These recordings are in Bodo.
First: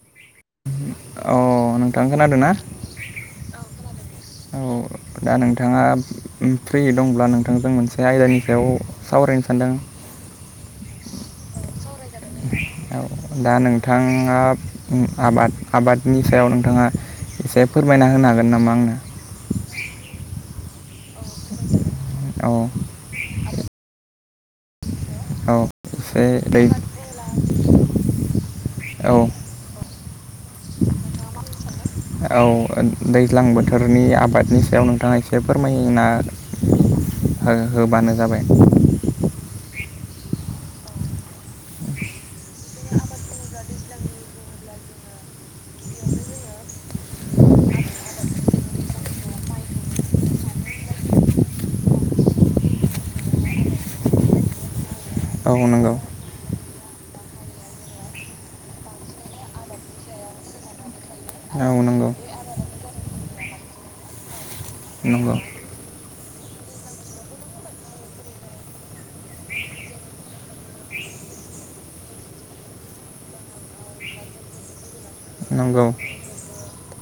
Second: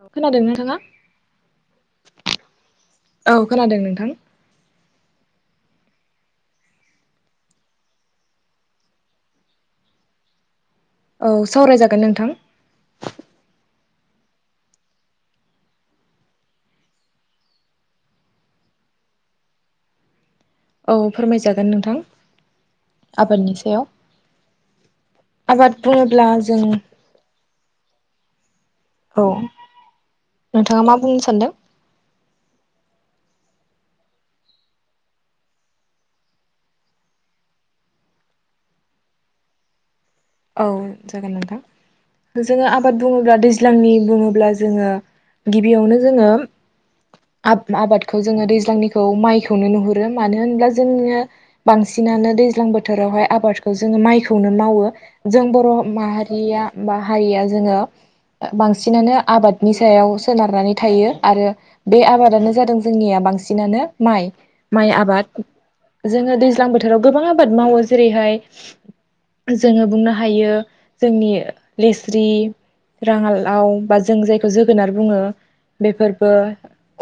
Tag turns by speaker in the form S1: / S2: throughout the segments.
S1: खोनादों नोंथाङा
S2: अ नोंथां खोनादों ना? औ
S1: औ नोंथां
S2: खोनादों औ दा नोंथां नोंथाङा फ्रि दंब्ला नोंथांजों मोनसे आयदानि सायाव सावरायनो सानदों [inaudible]
S1: औ सावरायजागोन नोंथां
S2: औ दा नोंथाङा उम आबाद आबादनि सायाव नोंथाङा एसे फोरमायना होनो हागोन नामा आंनो?
S1: औ फोरमाय जागोन नोंथां
S2: औ
S1: आबादनि सायाव
S2: औ
S1: आबाद
S2: एसे
S1: बुङोब्ला जों
S2: दै औ
S1: नोंथाङा मा बुंनो सानदों
S2: औ दैज्लां बोथोरनि आबादनि सायाव नोंथाङा एसे फोरमायो ना ओ होबानो जाबाय
S1: औ जागोन नोंथां जोङो आबाद बुङोब्ला दैज्लांनि बुङोब्ला जोङो गिबियावनो जोङो आब आबादखौ जोङो दैज्लांनिखौ माइखौनो नुहुरो मानो होनब्ला जोङो बांसिन बिनानै दैज्लां बोथोरावहाय आबादखौ जोङो माइखौनो मावो जों
S2: औ
S1: बर'
S2: नंगौ
S1: माहारिया बा हारिया जोङो ओ बांसिनानो आबादनि सायाव सोनारनानै थायो आरो
S2: औ
S1: बे
S2: नंगौ
S1: आबादानो जादों जोंनिया बांसिनानो माइ माइ
S2: नंगौ
S1: आबाद जोङो दैज्लां बोथोराव गोबां आबाद मावो जेरैहाय जोङो बुंनो हायो जोंनि लेस्रि राङालाव बा जों जायखौ जोगोनार बुङो
S2: नंगौ
S1: बेफोरबो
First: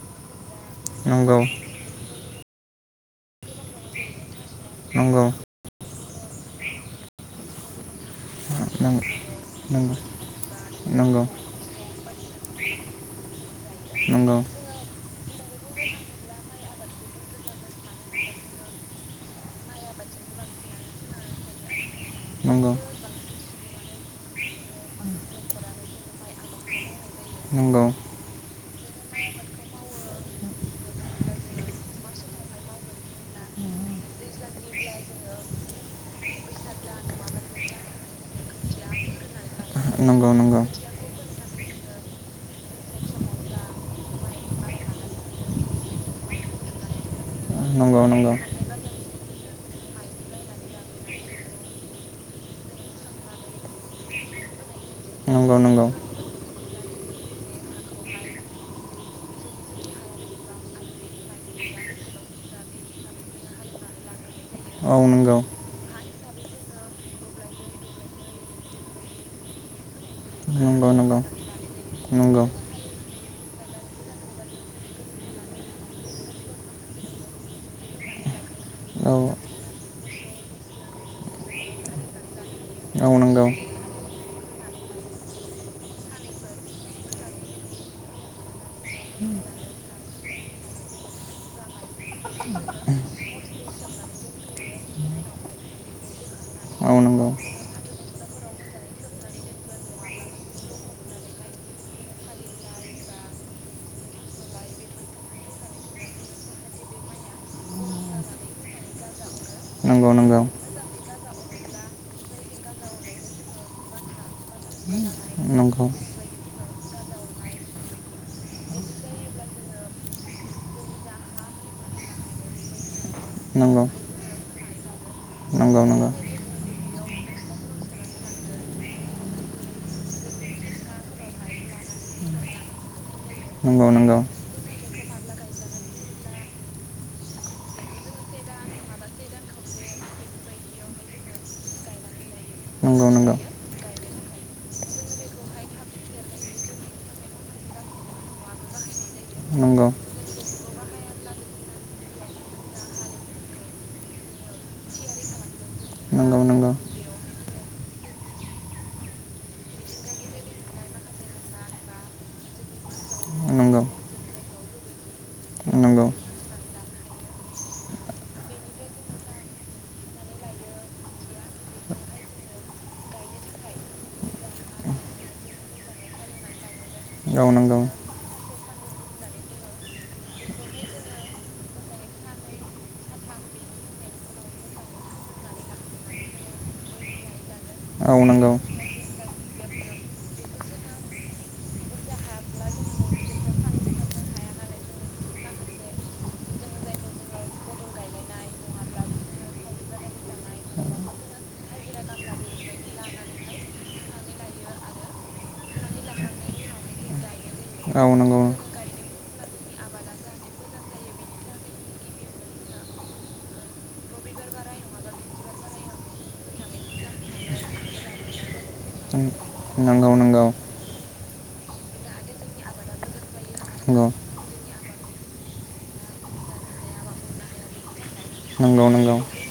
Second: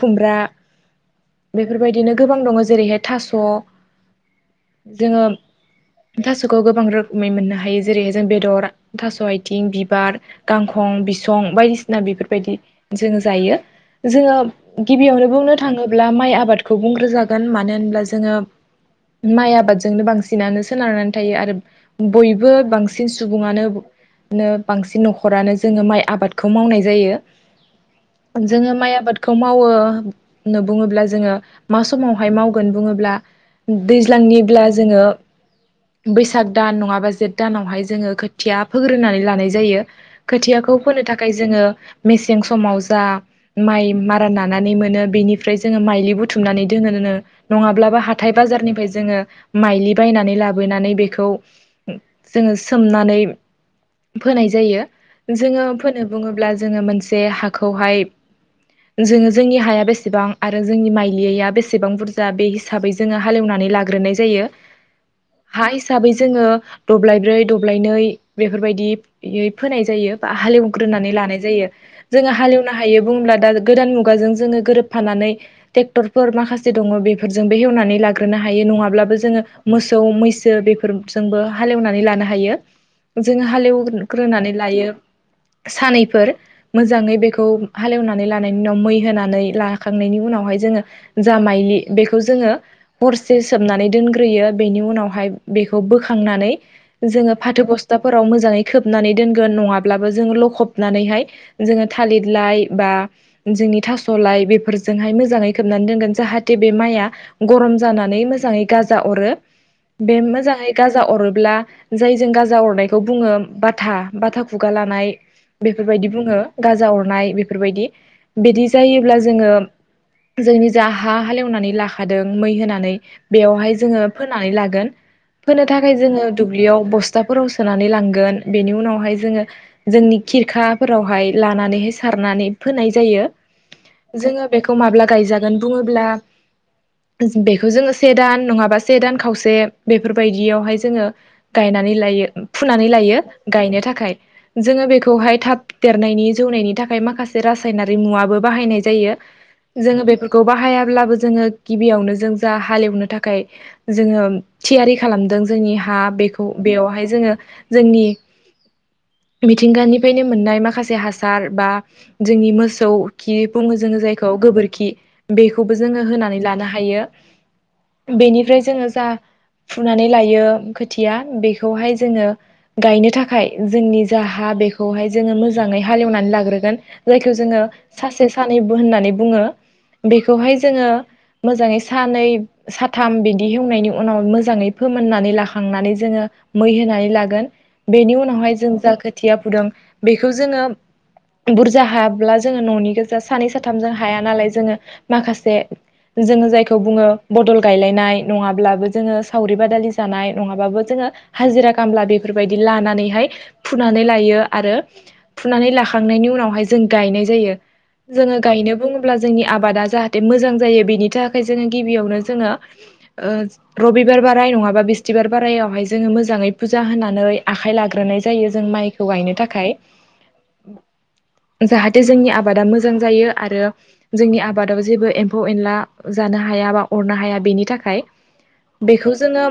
S1: खुमब्रा
S2: नंगौ
S1: बेफोरबायदिनो गोबां दङ जेरैहाय थास' जोङो
S2: नंगौ
S1: थास'खौ गोबां रोखोमै मोननो हायो जेरैहाय जों बेदर थास' आइथिं
S2: नंगौ
S1: बिबार गांखं
S2: नंगौ
S1: बिसं बायदिसिना बेफोरबायदि जोङो जायो जोङो
S2: नंगौ
S1: गिबियावनो बुंनो थाङोब्ला माइ आबादखौ बुंग्रो जागोन मानो होनब्ला जोङो माइ आबादजोंनो बांसिनानो सोनारनानै थायो आरो बयबो
S2: नंगौ
S1: बांसिन सुबुङानो बांसिन न'खरानो जोङो माइ आबादखौ मावनाय जायो
S2: नंगौ
S1: जोङो माइ आबादखौ मावो बुङोब्ला जोङो मा समावहाय मावगोन बुङो ब्ला दैज्लांनिब्ला जोङो बैसाग दान नङाबा जेथ दानावहाय जोङो खोथिया फोग्रोनानै लानाय जायो
S2: नंगौ नंगौ
S1: खोथियाखौ फोनो था खाय जोङो मेसें समाव जा माइ मारा नानानै मोनो बेनिफ्राय जोङो मायलि बुथुमनानै दोनोनो नङाब्ला बा
S2: नंगौ नंगौ
S1: हाथाय बाजारनिफ्राय जोङो माइलि बायनानै लाबोनानै बेखौ जोङो सोमनानै फोनाय जायो
S2: नंगौ
S1: जोङो
S2: नंगौ
S1: फोनो बुङोब्ला जोङो मोनसे हाखौहाय जोङो जोंनि हाया बेसेबां आरो जोंनि माइलिया बेसेबां बुरजा बे हिसाबै जोङो हालेव नानै लाग्रोनाय जायो
S2: औ नंगौ
S1: हा हिसाबै जोङो दब्लायब्रै दब्लायनै बेफोरबायदि फोनाय जायो बा
S2: नंगौ
S1: हालेवग्रोनानै
S2: नंगौ
S1: लानाय जायो जोङो
S2: नंगौ
S1: हालेवनो हायो बुङोब्ला दा गोदान मुगाजों जोङो गोरोबफानानै ट्रेक्टरफोर माखासे दं खुङो बेफोरजोंबो एवनानै लाग्रोनो हायो
S2: औ
S1: नङाब्लाबो‌ जोङो मोसौ मैसो बेफोरजोंबो हालेवनानै लानो हायो
S2: औ
S1: जोङो
S2: नंगौ
S1: हालेवग्रोनानै लायो सानैफोर मोजाङै बेखौ हालेवनानै लानायनि उनाव मै होनानै लाखांनायनि उनाव उनावहाय जोङो जा मायलि बेखौ जोङो हरसे सोबनानै दोनग्रोयो बेनि उनावहाय बेखौ बोखांनानै
S2: औ
S1: जोङो फाथो बस्थाफोराव मोजाङै खोबनानै दोनगोन नङाब्लाबो जोङो लखबनानैहाय जोङो थालिर लाइ बा जोंनि थास' लाइ बेफोरजोंहाय मोजाङै खोबनानै दोनगोन जाहाथे बे माया गरम जानानै मोजांयै गाजा अरो
S2: नंगौ नंगौ
S1: बे मोजांयै गाजा अरो ब्ला जायजों गाजा अरनायखौ बुङो बाथा बाथा खुगा लानाय बेफोरबायदि बुङो गाजा अरनाय बेफोरबायदि बिदि जायोब्ला जोङो जोंनि जा हा हालेवनानै लाखादों मै होनानै बेयावहाय
S2: नंगौ नंगौ
S1: जोङो फोननानै लागोन फोनो
S2: नंगौ नंगौ
S1: थाखाय जोङो दुब्लियाव बस्थाफोराव सोनानै लांगोन बेनि उनावहाय जोङो जोंनि खिरखाफोरावहाय लानानै सारनानै फोनाय जायो
S2: नंगौ
S1: जोङो बेखौ माब्ला गायजागोन बुङोब्ला बेखौ जोङो से दान नङाबा से दान खावसे बेफोरबायदियावहाय जोङो गायनानै लायो फुनानै लायो गायनो थाखाय जोङो बेखौहाय थाब देरनाय नि जौनायनि थाखाय माखासे रासायनारि मुवाबो बाहायनाय जायो जोङो बेफोरखौ बाहायाब्लाबो जोङो गिबियावनो जों जा हालेवनो थाखाय जोङो थियारि खालामदों जोंनि हा बेखौ बेयावहाय जोङो जोंनि
S2: [inaudible]
S1: मिथिंगानिफ्रायनो मोननाय माखासे हासार बा जोंनि मोसौ खि बुङो जोङो जायखौ गोबोरखि बेखौबो जोङो
S2: नंगौ
S1: होनानै लानो हायो बेनिफ्राय जोङो जा फुनानै लायो खोथिया बेखौहाय जोङो गायनो थाखाय जोंनि जा हा बेखौहाय जोङो मोजाङै हालेवनानै लाग्रोगोन जायखौ
S2: औ
S1: जोङो
S2: नंगौ
S1: सासे सानैबो होननानै बुङो बेखौहाय जोङो मोजाङै सानै साथाम बिदि हेवनायनि उनाव मोजाङै फोमोननानै लाख खांनानै जोङो मै होनानै लागोन
S2: औ
S1: बेनि
S2: नंगौ
S1: उनावहाय
S2: बुरजा
S1: जों जा खोथिया फुदों बेखौ जोङो बुरजा हाब्ला जोङो ननि गोजा सानै साथामजों हाया नालाय जोङो माखासे जोङो जायखौ बुङो बदल गायलायनाय नङाब्लाबो जोङो सावरि बादालि जानाय नङाबाबो जोङो हाजिरा गामला बेफोरबायदि लानानैहाय फुनानै लायो आरो फुनानै लाखांनायनि उनावहाय जों गायनाय जायो
S2: जायो औ
S1: जोङो
S2: नंगौ
S1: गायनो बुङो ब्ला जोंनि आबादा जे मोजां जायो बेनि थाखाय जोङो गिबियावनो जोङो ओ रबि बिबार बाराय नङाबा बिस थि बिबार बारायावहाय जोङो मोजाङै फुजा होनानै आखाइ लाग्रोनाय जायो जों माइखौ गायनो थाखाय
S2: नोंगौ नोंगौ
S1: जाहाथे जोंनि आबादा मोजां जायो आरो
S2: नंगौ
S1: जोंनि आबादाव जेबो एम्फौ एनला जानो हाया याबा अरनो हाया बेनि थाखाय
S2: नोंगौ
S1: बेखौ
S2: नोंगौ
S1: जोङो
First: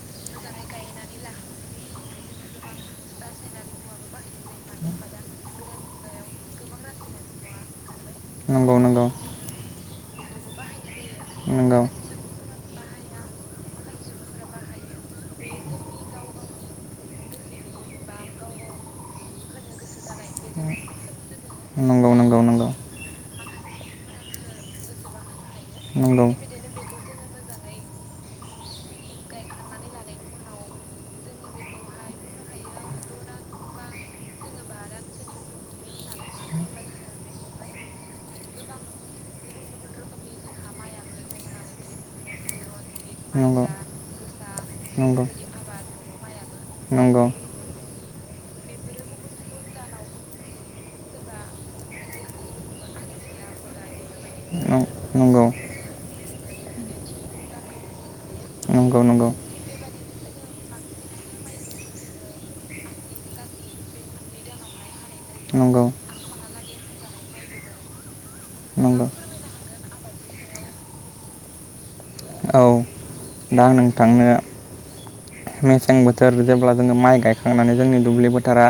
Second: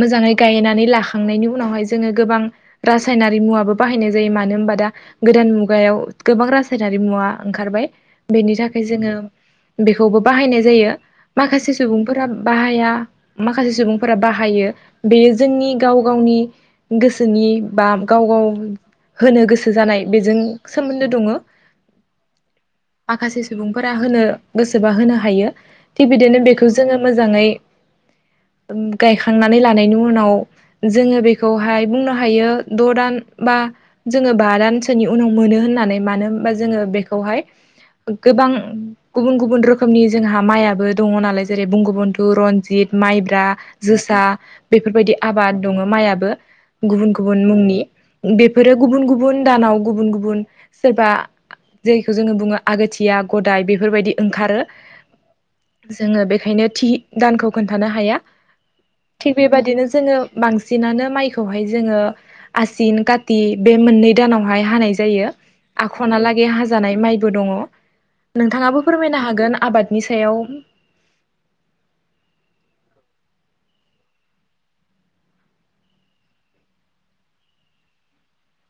S1: मोजाङै गायनानै लाखांनायनि उनावहाय जोङो गोबां रासायनारि मुवाबो बाहायनाय जायो मानो होनबा दा गोदान मुगायाव गोबां रासायनारि मुवा ओंखारबाय बेनि
S2: नंगौ
S1: थाखाय
S2: नंगौ
S1: जोङो बेखौबो बाहायनाय जायो माखासे
S2: नंगौ
S1: सुबुंफोरा बाहाया माखासे सुबुं फोरा बाहायो बेयो जोंनि गाव गावनि गोसोनि बा गाव गाव होनो गोसो जानाय बेजों सोमोन्दो दङ
S2: औ नंगौ
S1: माखासे सुबुंफोरा होनो गोसोबा होनो हायो थिग बिदिनो बेखौ जोङो मोजाङै
S2: [unintelligible]
S1: गायखांनानै लानायनि उनाव जोङो बेखौहाय बुंनो हायो द दान बा जोङो बा रानसोनि उनाव मोनो होननानै मानो होनबा जोङो बेखौहाय गोबां गुबुन गुबुन रोखोमनि जोंहा माइयाबो दङ नालाय जेरै बुंंगबन्थु रन्जित माइब्रा जोसा बेफोरबायदि आबाद दङ माइयाबो गुबुन
S2: नंगौ
S1: गुबुन मुंनि बेफोरो गुबुन गुबुन दानाव गुबुन गुबुन सोरबा जेरखौ जोङो बुङो आगोथिया गदाय बेफोरबायदि ओंखारो
S2: नोंगौ
S1: ओंखायनो थि दानखौ खोन्थानो हाया
S2: नंगौ नं
S1: थि बेबदिनो जोङो बांसिनानो माइखौहाय जोङो आसिन काति बे मोननै दानावहाय हानाय जायो
S2: नंगौ
S1: आखनालागै हाजानाय माइबो दङ नोंथाङाबो
S2: नंगौ
S1: फोरमायनो हागोन आबादनि सायाव
S2: औ दा आं नोंथांनो मेसें बोथोर जेब्ला जोङो माइ गायखांनानै जोंनि दुब्लि बोथोरा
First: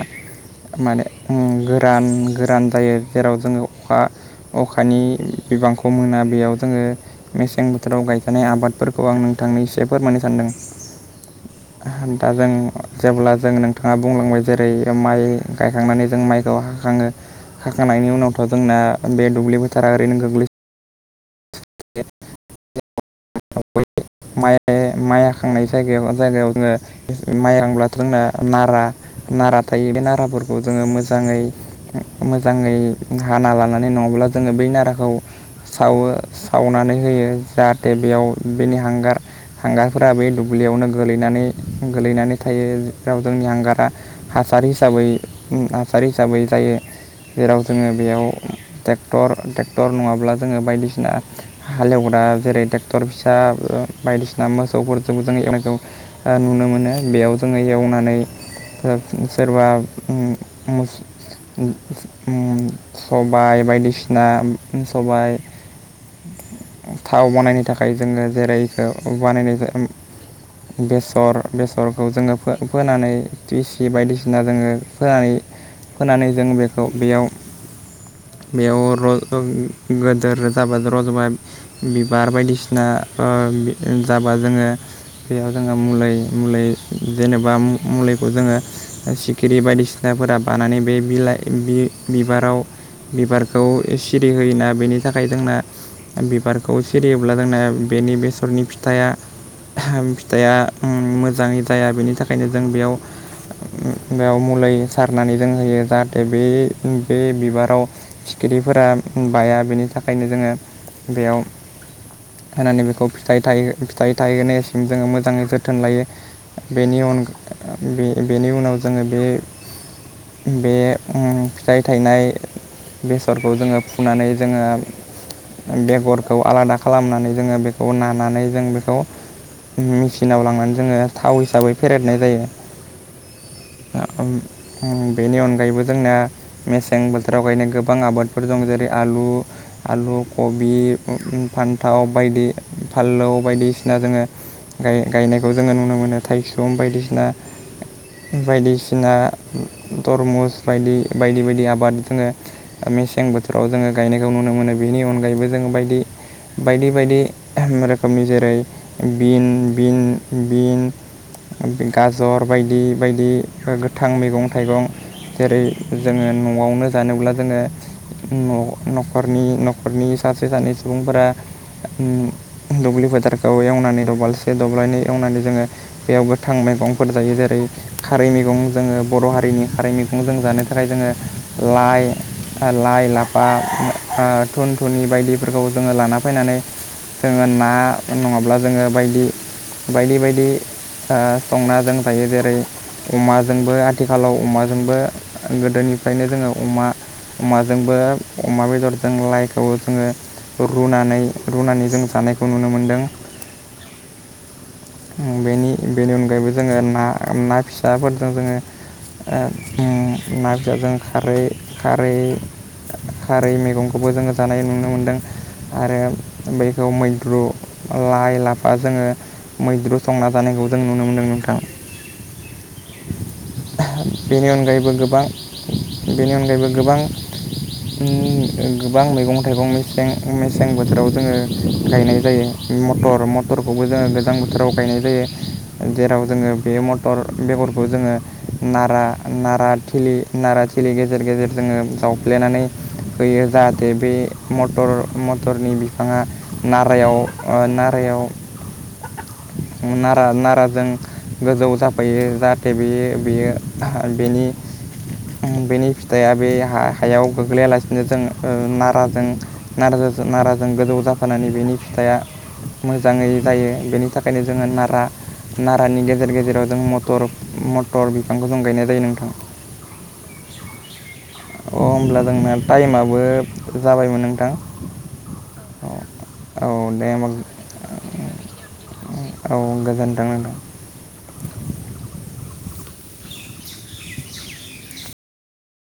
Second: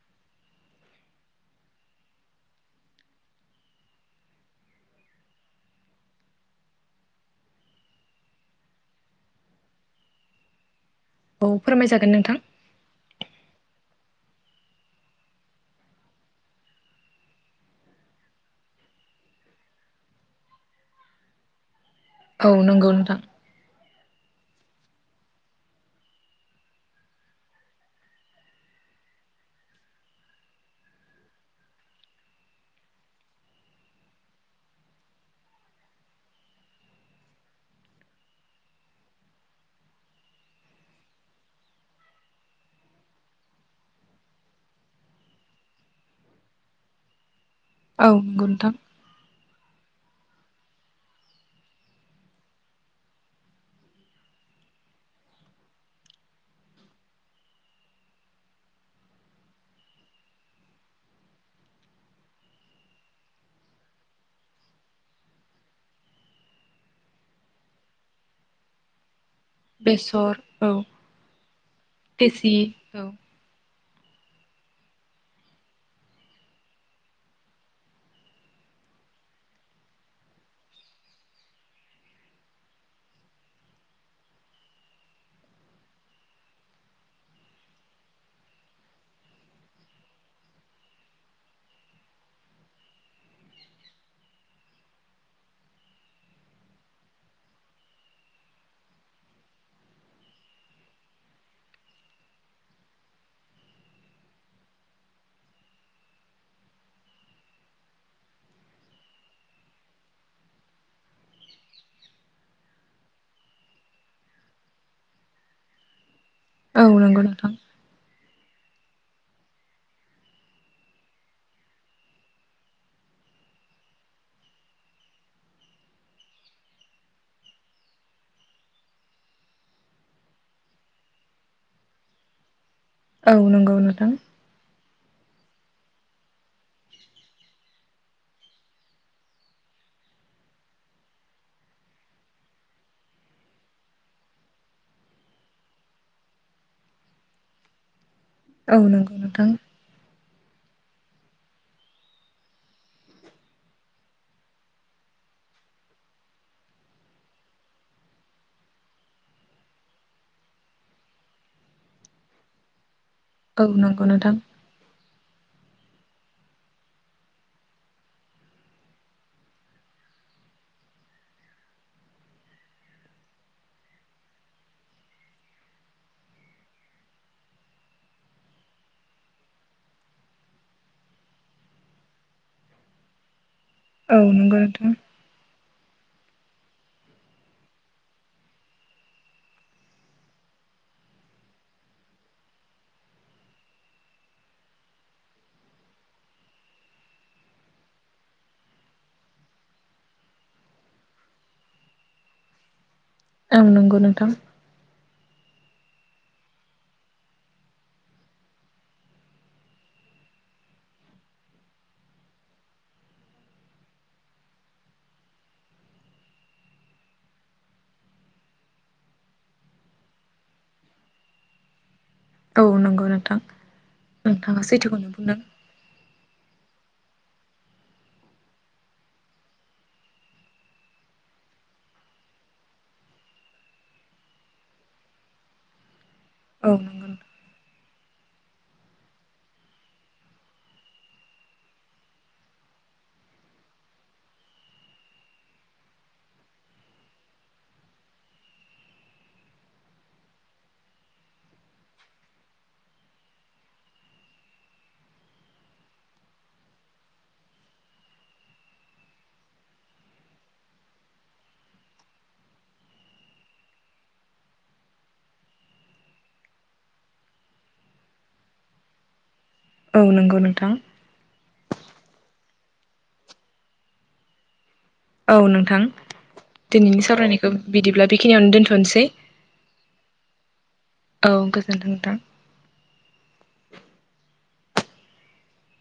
S2: माने ओ गोरान गोरान जायो जेराव जोङो अखा अखानि बिबांखौ मोना बेयाव जोङो मेसें बोथोराव गायखानाय आबादफोरखौ आं नों थांनै सेफोर मोननो सानदों
S1: औ फोरमायजागोन
S2: दा
S1: नोंथां
S2: जों जेब्ला जों नोंथाङा बुंलांबाय जेरै माइ गायखांनानै जों माइखौ हाखाङो हाखांनायनि उनावथ' जोंना बे दुब्लि बोथोरा ओरैनो गोग्लै
S1: औ नोंगौ नोंथां
S2: माइ माइ हाखांनाय जायगायाव जायगायाव जोङो माइ रांब्लाथ' जोंना नारा नारा थायो बे नाराफोरखौ जोङो मोजाङै मोजाङै हाना लानानै नङाब ब्ला जोंङो बे नाराखौ सावो सावनानै होयो जाहाथे बेयाव बेनि हां गार हांगारफोरा बे दुब्लियावनो गोलैनानै -गोलैनानै थायो जेराव जोंनि हांगारा हासार, हिसाबै ओम नारजारि हिसाबै जायो। जेराव जोङो
S1: औ
S2: बेयाव
S1: नंगौ नोंथां
S2: ट्रेक्टर ट्रेक्टर नङाब्ला जोङो बायदिसिना हालेवग्रा जेरै टेक्टर फिसा बायदिसिना मोसौफोरजों जों एवनायखौ नुनो मोनो बेयाव जोङो एवनानै सोरबा उम मोस उम सबाय बायदिसिना सबाय थाव बानायनो थाखाय जोङो जेरै इखो बानायनाय जा
S1: बेसर औ
S2: बेसर बेसरखौ जोङो
S1: देसि औ
S2: फोनानै थिस बायदिसिना जोङो फोनानै -फोनानै जों बेखौ बेयाव, बेयाव र' गोदोर [unintelligible] रज'बा बिबार बायदिसिना जाबा जोङो बेयाव जोङो मुलै- मुलै जेनेबा मुलैखौ जोङो, सिखिरि बायदिसिनाफोरा बानानै बे बिलाइ बिसाराव बिबारखौ सिरि होयोना बेनि थाखाय जोंना बिबारखौ सिरियोब्ला जोंना बेनि बेसरनि फिथाइया, ओहोम फिथाइया मोजाङै जाया बेनि थाखायनो जों बेयाव बेयाव मुलै सारनानै जों होयो जाहाथे बे बे बिबाराव एदिफोरा बाया बेनि थाखायनो जोङो बेयाव होनानै बेखौ फिथाइ थायहो -फिथाइ थायहो नायसिम जोङो मोजाङै जोथोन लायो।
S1: औ
S2: बेनि अन
S1: नंगौ नोंथां
S2: बेनि उनाव जोङो बे बे उम फिथाइ थायनाय बेसरखौ जोङो फुनानै जोङो बेगरखौ आलादा खालामनानै जोङो बे खौ नानानै जों बेखौ, मेसिनाव लांनानै जोङो थाव हिसाबै फेरेेरनाय जायो।
S1: औ नंगौ नोंथां।
S2: बेनि अनगायैबो जोंना मेसें बोथोराव गायनाय गोबां आबादफोर दं जेरै आलु आलु कबि, फान्थाव बायदि फानलौ बायदिसिना जोङो गाय गायनायखौ जोङो नुनो मोनो थाइसुम बायदिसिना
S1: औ
S2: बायदिसिना
S1: नंगौ नोंथां
S2: थरमुस, बायदि बायदि बायदि आबाद जोङो मेसें बोथोराव जोङो गायनायखौ नुनो मोनो बेनि अनगायैबो जों जों बायदि बायदि बायदि रोखोमनि जेरै बिन बिन बिन गाजर बायदि बायदि
S1: औ नंगौ
S2: गोथां
S1: नोंथां
S2: मैगं -थाइगं जेरै जोङो न'आवनो जानोब्ला जोङो, न' न'खरनि न'खरनि सासे सानै सुबुंफोरा दुब्लि फोथारखौ एवनानै दबालसे दब्लाइनै एवनानै जोङो बेयाव गोथां मैगंफोर जायो जेरै खारै मैगं जोङो बर' हारिनि खारै मैगं जों जानो थाखाय जोङो लाइ लाइ लाफा
S1: औ
S2: ओ
S1: नंगौ
S2: थुन
S1: नोंथां
S2: थुनि बायदिफोरखौ जोङो लाना फैनानै जोङो ना नङाब्ला जोङो बायदि बायदि बायदि ओ संनाजों जायो जेरै अमाजोंबो आथिखालाव अमाजोंबो गोदोनिफ्रायनो जोङो अमा अमाजोंबो अमा बेदरजों लाइखौ जोङो रुनानै, रुनानै जों जानायखौ नुनो मोन्दों।
S1: औं नंगौ नोंथां।
S2: बेनि बेनि अनगायैबो जोङो ना ना फिसाफोरजों जोङो ओ ना फिसाजों खारै खारै खारै मैगंखौबो जोङो जानाय नुनो मोनदों आरो बैखौ मैद्रु, लाइ लाफा जोङो मैद्रु संना जानायखौ जों नुनो मोनदों नोंथां।
S1: औ नंगौ नोंथां
S2: बेनि
S1: नोंथाङा
S2: अनगायैबो
S1: सैथोखौनो
S2: गोबां
S1: बुंदों
S2: बेनि अनगायैबो गोबां, गोबां मैगं थाइगं मसें मेसें बोथोराव जोङो गायनाय जायो। मटर मटरखौबो जोङो गोजां बोथोराव गायनाय जायो जेराव जोङो
S1: औ
S2: बे
S1: नंगौ
S2: मटर बेगरखौ जोङो नारा नारा थिलि नारा थिलि गेजेर गेजेर जोङो जावफ्लेनानै होयो जाहाथे बे मर मटरनि बिफाङा नारायाव ओ नाराय याव नारा नारारों गोजौ जा फैयो जाहाथे बेयो बेयो बेनि बेनि फिथाइया बे हायाव गोग्लैयालासिनो जों ओ नाराजों नाराजों नाराजों गोजौ जाफानानै बेनि फिथाइआ मोजाङै जायो बेनि थाखायनो जोङो नारा नारानि गेजेर गेजेराव जों मटर मटर बिफांखौ जों गायनाय जायो नोंथां।
S1: औ नंगौ नोंथां।
S2: अ होमब्ला जोंना टाइमाबो जाबायमोन नोंथां।
S1: औ नोंथां।
S2: औ औ
S1: दिनैनि
S2: दे
S1: सावरायनायखौ
S2: होमबा
S1: बिदिब्ला बेखिनियावनो दोन्थ'नोसै।
S2: औ गोजोन्थों नोंथां
S1: औ गोजोनथों नोंथां।